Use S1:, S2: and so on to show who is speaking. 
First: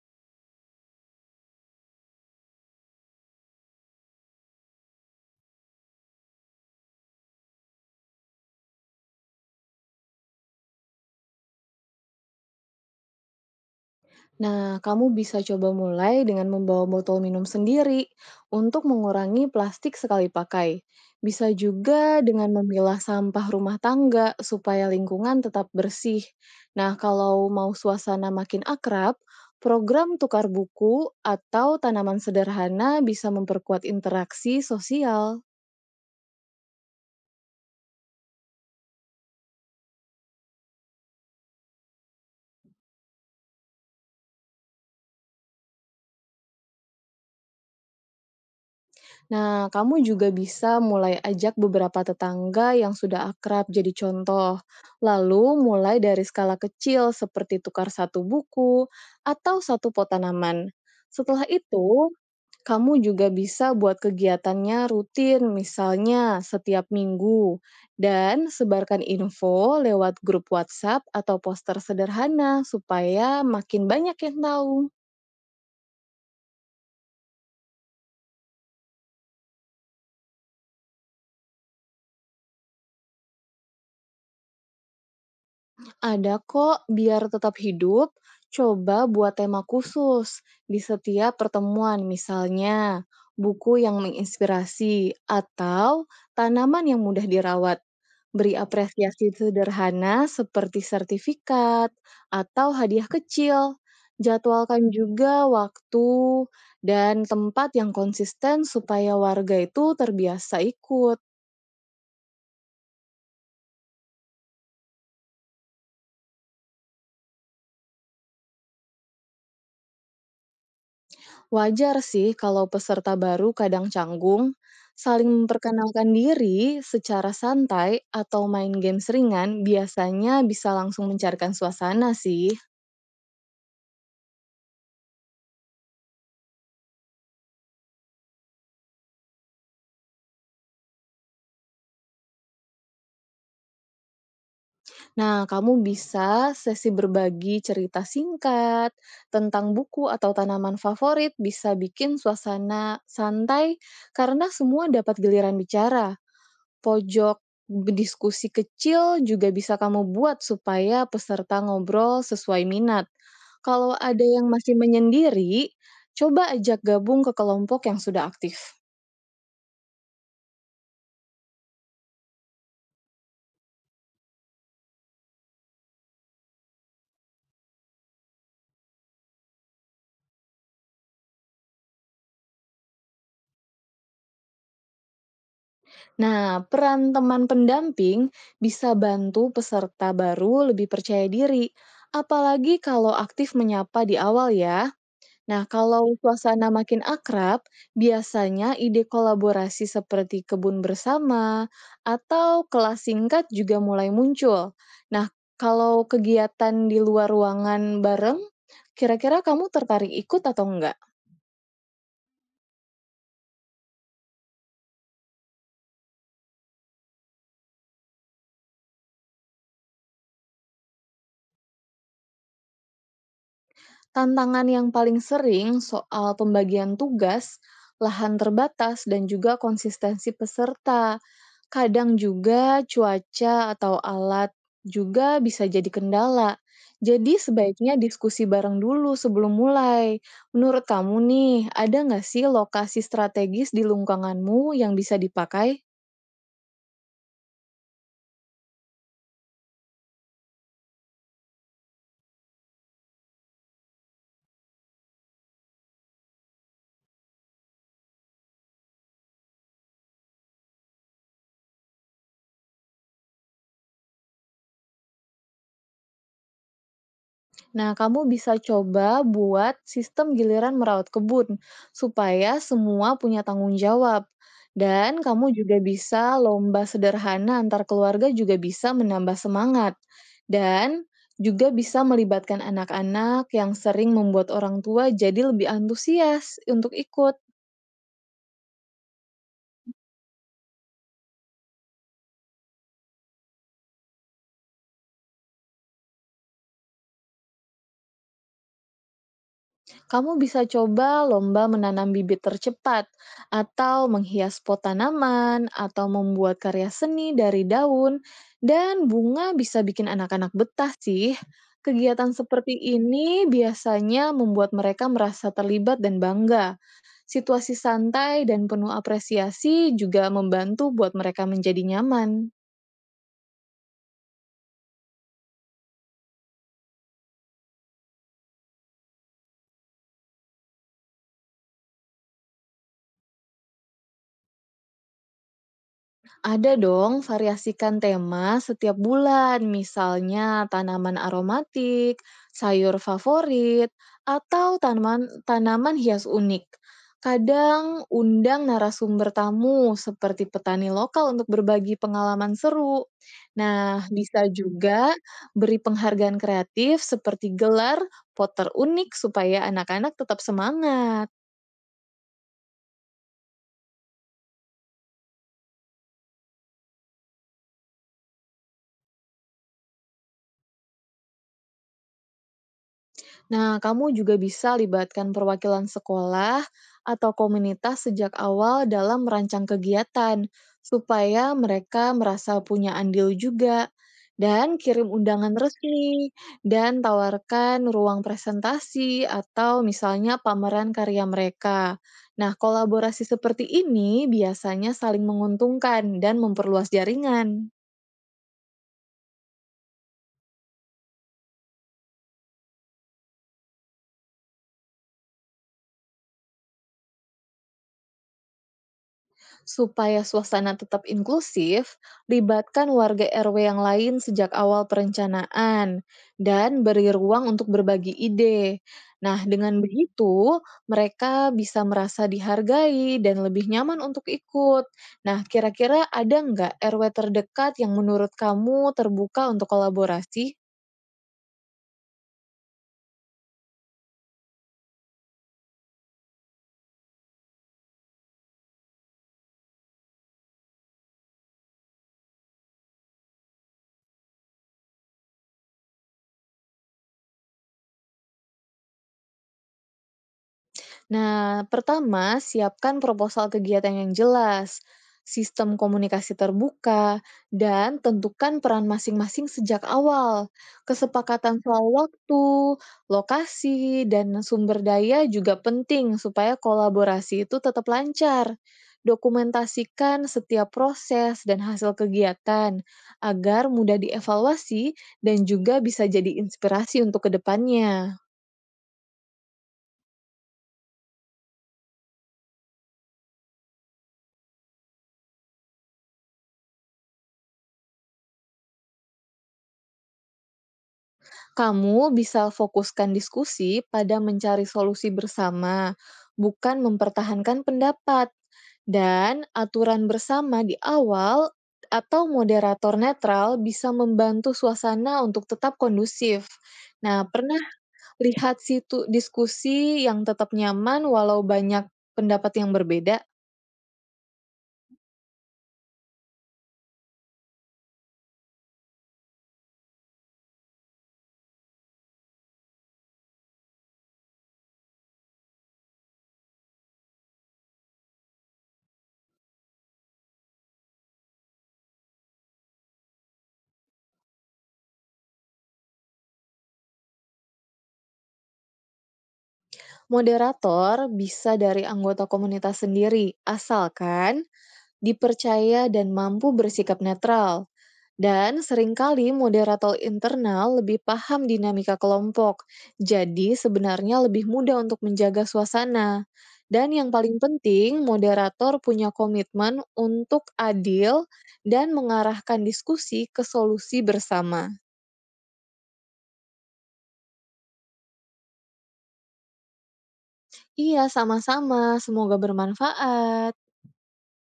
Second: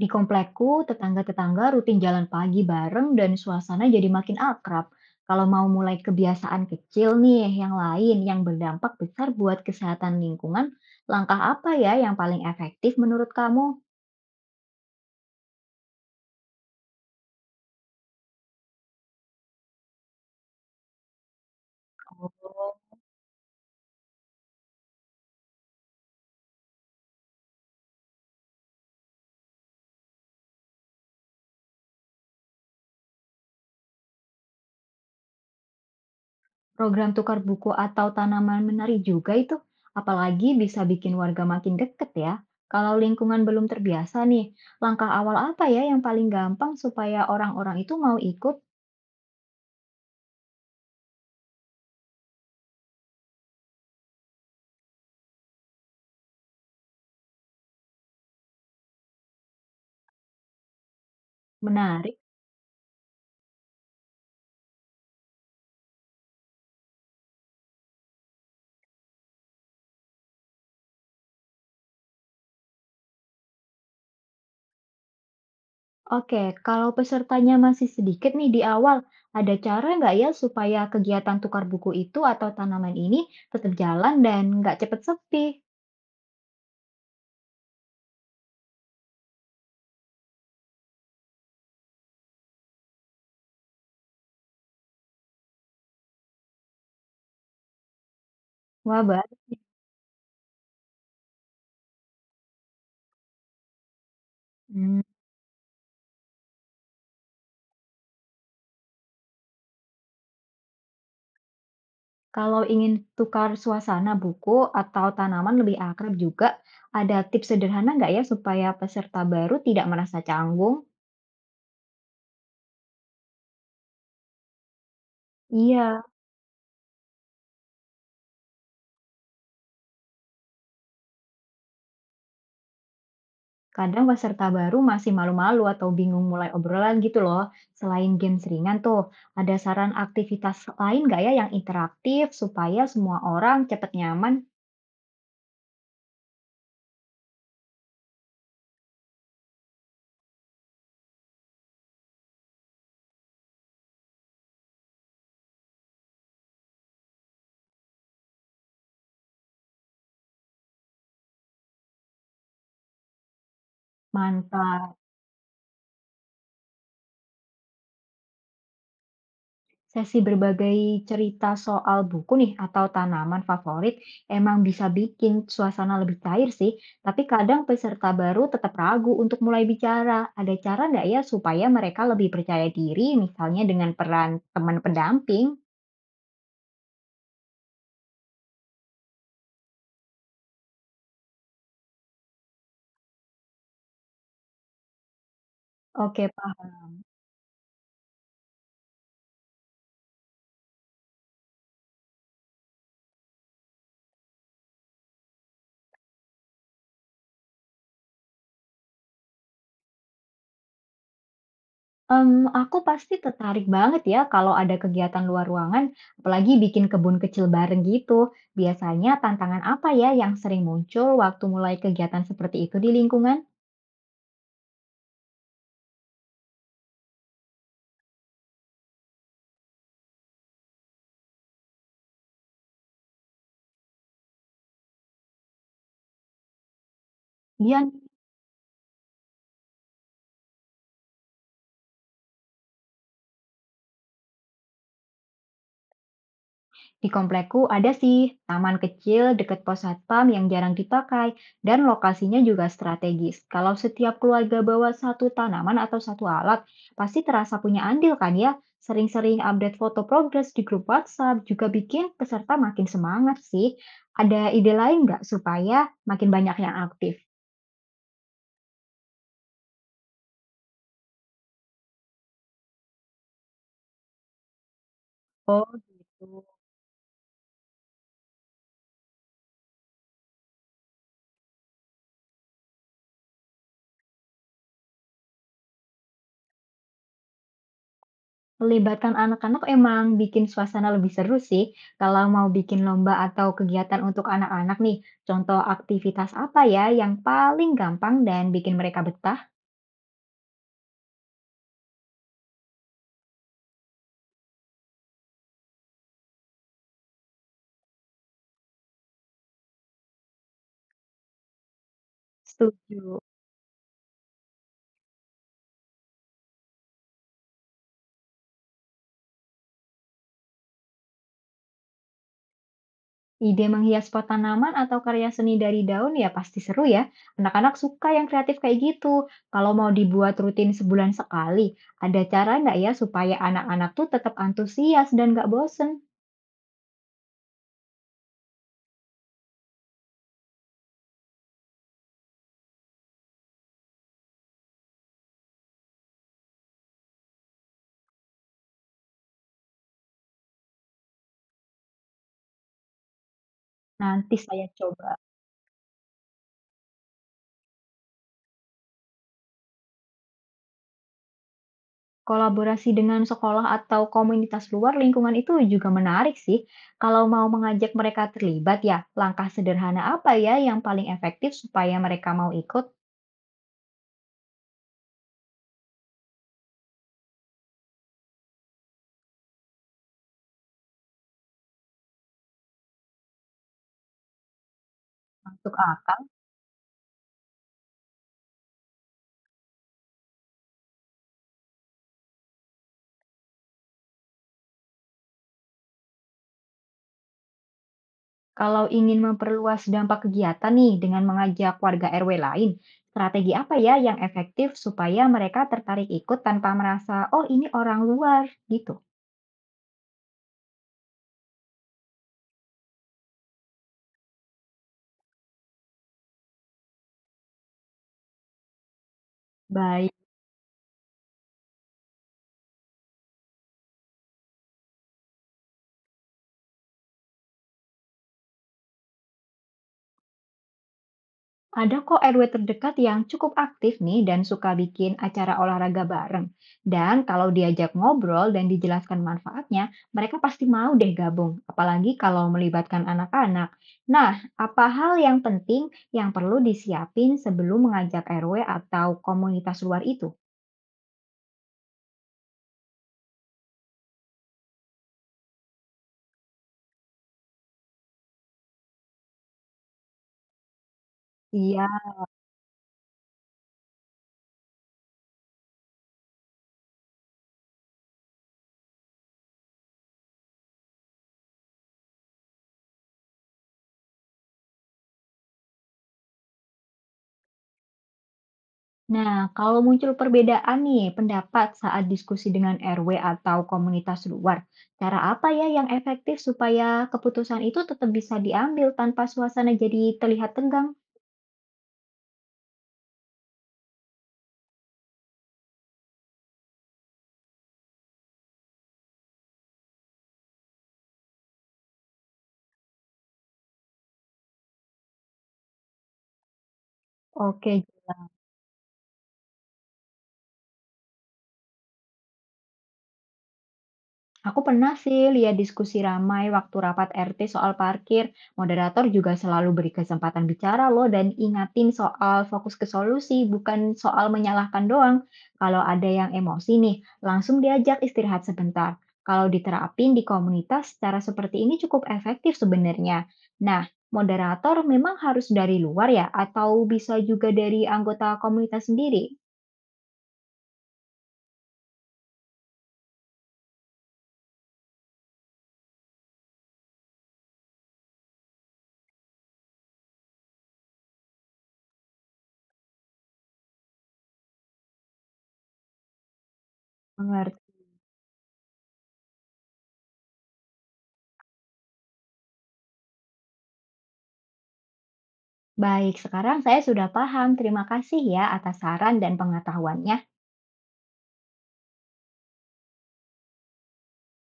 S1: Di komplekku, tetangga-tetangga rutin jalan pagi bareng dan suasana jadi makin akrab. Kalau mau mulai kebiasaan kecil nih, yang lain yang berdampak besar buat kesehatan lingkungan, langkah apa ya yang paling efektif menurut kamu?
S2: Nah, kamu bisa coba mulai dengan membawa botol minum sendiri untuk mengurangi plastik sekali pakai. Bisa juga dengan
S1: Oh.
S2: memilah sampah rumah tangga supaya lingkungan tetap bersih. Nah, kalau mau suasana makin akrab, program tukar buku atau tanaman sederhana bisa memperkuat interaksi sosial.
S1: Program tukar buku atau tanaman menari juga itu, apalagi bisa bikin warga makin deket ya. Kalau lingkungan belum terbiasa nih, langkah awal apa ya yang paling gampang supaya orang-orang itu mau ikut
S2: Nah, kamu juga bisa mulai ajak beberapa tetangga yang sudah akrab jadi contoh. Lalu mulai dari skala kecil seperti tukar satu buku atau satu pot tanaman. Setelah itu,
S1: menari.
S2: kamu juga bisa buat kegiatannya rutin, misalnya setiap minggu. Dan sebarkan info lewat grup WhatsApp atau poster sederhana supaya makin banyak yang tahu.
S1: Oke, kalau pesertanya masih sedikit nih di awal, ada cara nggak ya supaya kegiatan tukar buku itu atau tanaman ini tetap jalan dan nggak cepat sepi?
S2: Ada kok, biar tetap hidup, coba buat tema khusus di setiap pertemuan, misalnya buku yang menginspirasi atau tanaman yang mudah dirawat. Beri
S1: Wah,
S2: apresiasi
S1: baik.
S2: sederhana seperti sertifikat atau hadiah kecil. Jadwalkan
S1: Hmm,
S2: juga waktu dan tempat yang konsisten supaya warga itu terbiasa ikut.
S1: Kalau ingin tukar suasana buku atau tanaman lebih akrab juga, ada tips sederhana nggak ya supaya peserta baru tidak merasa canggung?
S2: Wajar sih kalau peserta baru kadang canggung, saling
S1: Iya.
S2: memperkenalkan diri secara santai atau main games ringan biasanya bisa langsung mencairkan suasana sih.
S1: Kadang peserta baru masih malu-malu atau bingung mulai obrolan gitu loh. Selain games ringan tuh, ada saran aktivitas lain nggak ya yang interaktif supaya semua orang cepat nyaman?
S2: Nah, kamu bisa sesi berbagi cerita singkat tentang buku atau tanaman favorit bisa bikin suasana santai karena semua dapat giliran bicara. Pojok diskusi kecil juga bisa kamu buat supaya peserta ngobrol sesuai minat. Kalau ada yang masih
S1: Mantap.
S2: menyendiri, coba ajak gabung ke kelompok yang sudah aktif.
S1: Sesi berbagai cerita soal buku nih atau tanaman favorit emang bisa bikin suasana lebih cair sih, tapi kadang peserta baru tetap ragu untuk mulai bicara. Ada cara nggak ya supaya mereka lebih percaya diri, misalnya dengan peran teman pendamping?
S2: Nah, peran teman pendamping bisa bantu peserta baru lebih percaya diri, apalagi kalau aktif menyapa di awal ya. Nah, kalau
S1: Oke, Pak.
S2: suasana makin akrab, biasanya ide kolaborasi seperti kebun bersama atau kelas singkat juga mulai muncul. Nah, kalau kegiatan di luar ruangan bareng, kira-kira kamu tertarik ikut atau enggak?
S1: Aku pasti tertarik banget ya kalau ada kegiatan luar ruangan, apalagi bikin kebun kecil bareng gitu. Biasanya tantangan apa ya yang sering muncul waktu mulai kegiatan seperti itu di lingkungan?
S2: Tantangan yang paling sering soal pembagian tugas, lahan terbatas, dan juga konsistensi peserta. Kadang juga cuaca atau alat juga bisa jadi kendala. Jadi
S1: Iya.
S2: sebaiknya diskusi bareng dulu sebelum mulai. Menurut kamu nih, ada nggak sih lokasi strategis di lingkunganmu yang bisa dipakai?
S1: Di komplekku ada sih taman kecil dekat pos satpam yang jarang dipakai dan lokasinya juga strategis. Kalau setiap keluarga bawa satu tanaman atau satu alat, pasti terasa punya andil kan ya? Sering-sering update foto progres di grup WhatsApp juga bikin peserta makin semangat sih. Ada ide lain nggak supaya makin banyak yang aktif?
S2: Nah, kamu bisa coba buat sistem giliran merawat kebun supaya semua punya tanggung jawab. Dan kamu
S1: Oh
S2: juga bisa
S1: gitu.
S2: lomba sederhana antar keluarga juga bisa menambah semangat. Dan juga bisa melibatkan anak-anak yang sering membuat orang tua jadi lebih antusias untuk ikut.
S1: Melibatkan anak-anak emang bikin suasana lebih seru sih. Kalau mau bikin lomba atau kegiatan untuk anak-anak nih, contoh aktivitas apa ya yang paling gampang dan bikin mereka betah?
S2: Kamu bisa coba lomba menanam bibit tercepat, atau menghias pot tanaman, atau membuat karya seni dari daun, dan bunga bisa bikin anak-anak betah sih. Kegiatan seperti
S1: Setuju.
S2: ini biasanya membuat mereka merasa terlibat dan bangga. Situasi santai dan penuh apresiasi juga membantu buat mereka menjadi nyaman.
S1: Ide menghias pot tanaman atau karya seni dari daun ya pasti seru ya. Anak-anak suka yang kreatif kayak gitu. Kalau mau dibuat rutin sebulan sekali, ada cara nggak ya supaya anak-anak tuh tetap antusias dan nggak bosen?
S2: Ada dong, variasikan tema setiap bulan, misalnya tanaman aromatik, sayur favorit, atau tanaman tanaman hias unik. Kadang undang narasumber tamu seperti petani lokal untuk berbagi pengalaman seru. Nah,
S1: Nanti
S2: bisa
S1: saya
S2: juga
S1: coba.
S2: beri penghargaan kreatif seperti gelar potter unik supaya anak-anak tetap semangat.
S1: Kolaborasi dengan sekolah atau komunitas luar lingkungan itu juga menarik sih. Kalau mau mengajak mereka terlibat ya, langkah sederhana apa ya yang paling efektif supaya mereka mau ikut?
S2: Nah, kamu juga bisa libatkan perwakilan sekolah atau komunitas sejak awal dalam merancang kegiatan, supaya mereka merasa punya andil juga. Dan kirim undangan
S1: Masuk akal.
S2: resmi, dan tawarkan ruang presentasi atau misalnya pameran karya mereka. Nah, kolaborasi seperti ini biasanya saling menguntungkan dan memperluas jaringan.
S1: Kalau ingin memperluas dampak kegiatan nih dengan mengajak warga RW lain, strategi apa ya yang efektif supaya mereka tertarik ikut tanpa merasa, oh ini orang luar gitu?
S2: Supaya suasana tetap inklusif, libatkan warga RW yang lain sejak awal perencanaan dan beri ruang untuk berbagi ide. Nah, dengan
S1: Baik.
S2: begitu mereka bisa merasa dihargai dan lebih nyaman untuk ikut. Nah, kira-kira ada nggak RW terdekat yang menurut kamu terbuka untuk kolaborasi?
S1: Ada kok RW terdekat yang cukup aktif nih dan suka bikin acara olahraga bareng. Dan kalau diajak ngobrol dan dijelaskan manfaatnya, mereka pasti mau deh gabung, apalagi kalau melibatkan anak-anak. Nah, apa hal yang penting yang perlu disiapin sebelum mengajak RW atau komunitas luar itu?
S2: Nah, pertama, siapkan proposal kegiatan yang jelas, sistem komunikasi terbuka, dan tentukan peran masing-masing sejak awal. Kesepakatan
S1: Iya.
S2: soal waktu, lokasi, dan sumber daya juga penting supaya kolaborasi itu tetap lancar. Dokumentasikan setiap proses dan hasil kegiatan agar mudah dievaluasi dan juga bisa jadi inspirasi untuk kedepannya.
S1: Nah, kalau muncul perbedaan nih pendapat saat diskusi dengan RW atau komunitas luar, cara apa ya yang efektif supaya keputusan itu tetap bisa diambil tanpa suasana jadi terlihat tegang?
S2: Kamu bisa fokuskan diskusi pada mencari solusi bersama, bukan mempertahankan pendapat. Dan aturan bersama di awal atau moderator netral bisa membantu suasana untuk tetap kondusif. Nah, pernah
S1: Oke.
S2: lihat situ diskusi yang tetap nyaman walau banyak pendapat yang berbeda?
S1: Aku pernah sih lihat diskusi ramai waktu rapat RT soal parkir. Moderator juga selalu beri kesempatan bicara loh dan ingatin soal fokus ke solusi, bukan soal menyalahkan doang. Kalau ada yang emosi nih, langsung diajak istirahat sebentar. Kalau diterapin di komunitas, cara seperti ini cukup efektif sebenarnya. Nah, moderator memang harus dari luar ya, atau bisa juga dari anggota komunitas sendiri?
S2: Moderator bisa dari anggota komunitas sendiri, asalkan dipercaya dan mampu bersikap netral. Dan seringkali moderator internal lebih paham dinamika kelompok, jadi sebenarnya lebih mudah untuk menjaga suasana. Dan yang paling penting, moderator punya komitmen untuk adil dan mengarahkan diskusi ke solusi bersama.
S1: Baik, sekarang saya sudah paham. Terima kasih ya atas saran dan pengetahuannya.
S2: Iya, sama-sama. Semoga bermanfaat.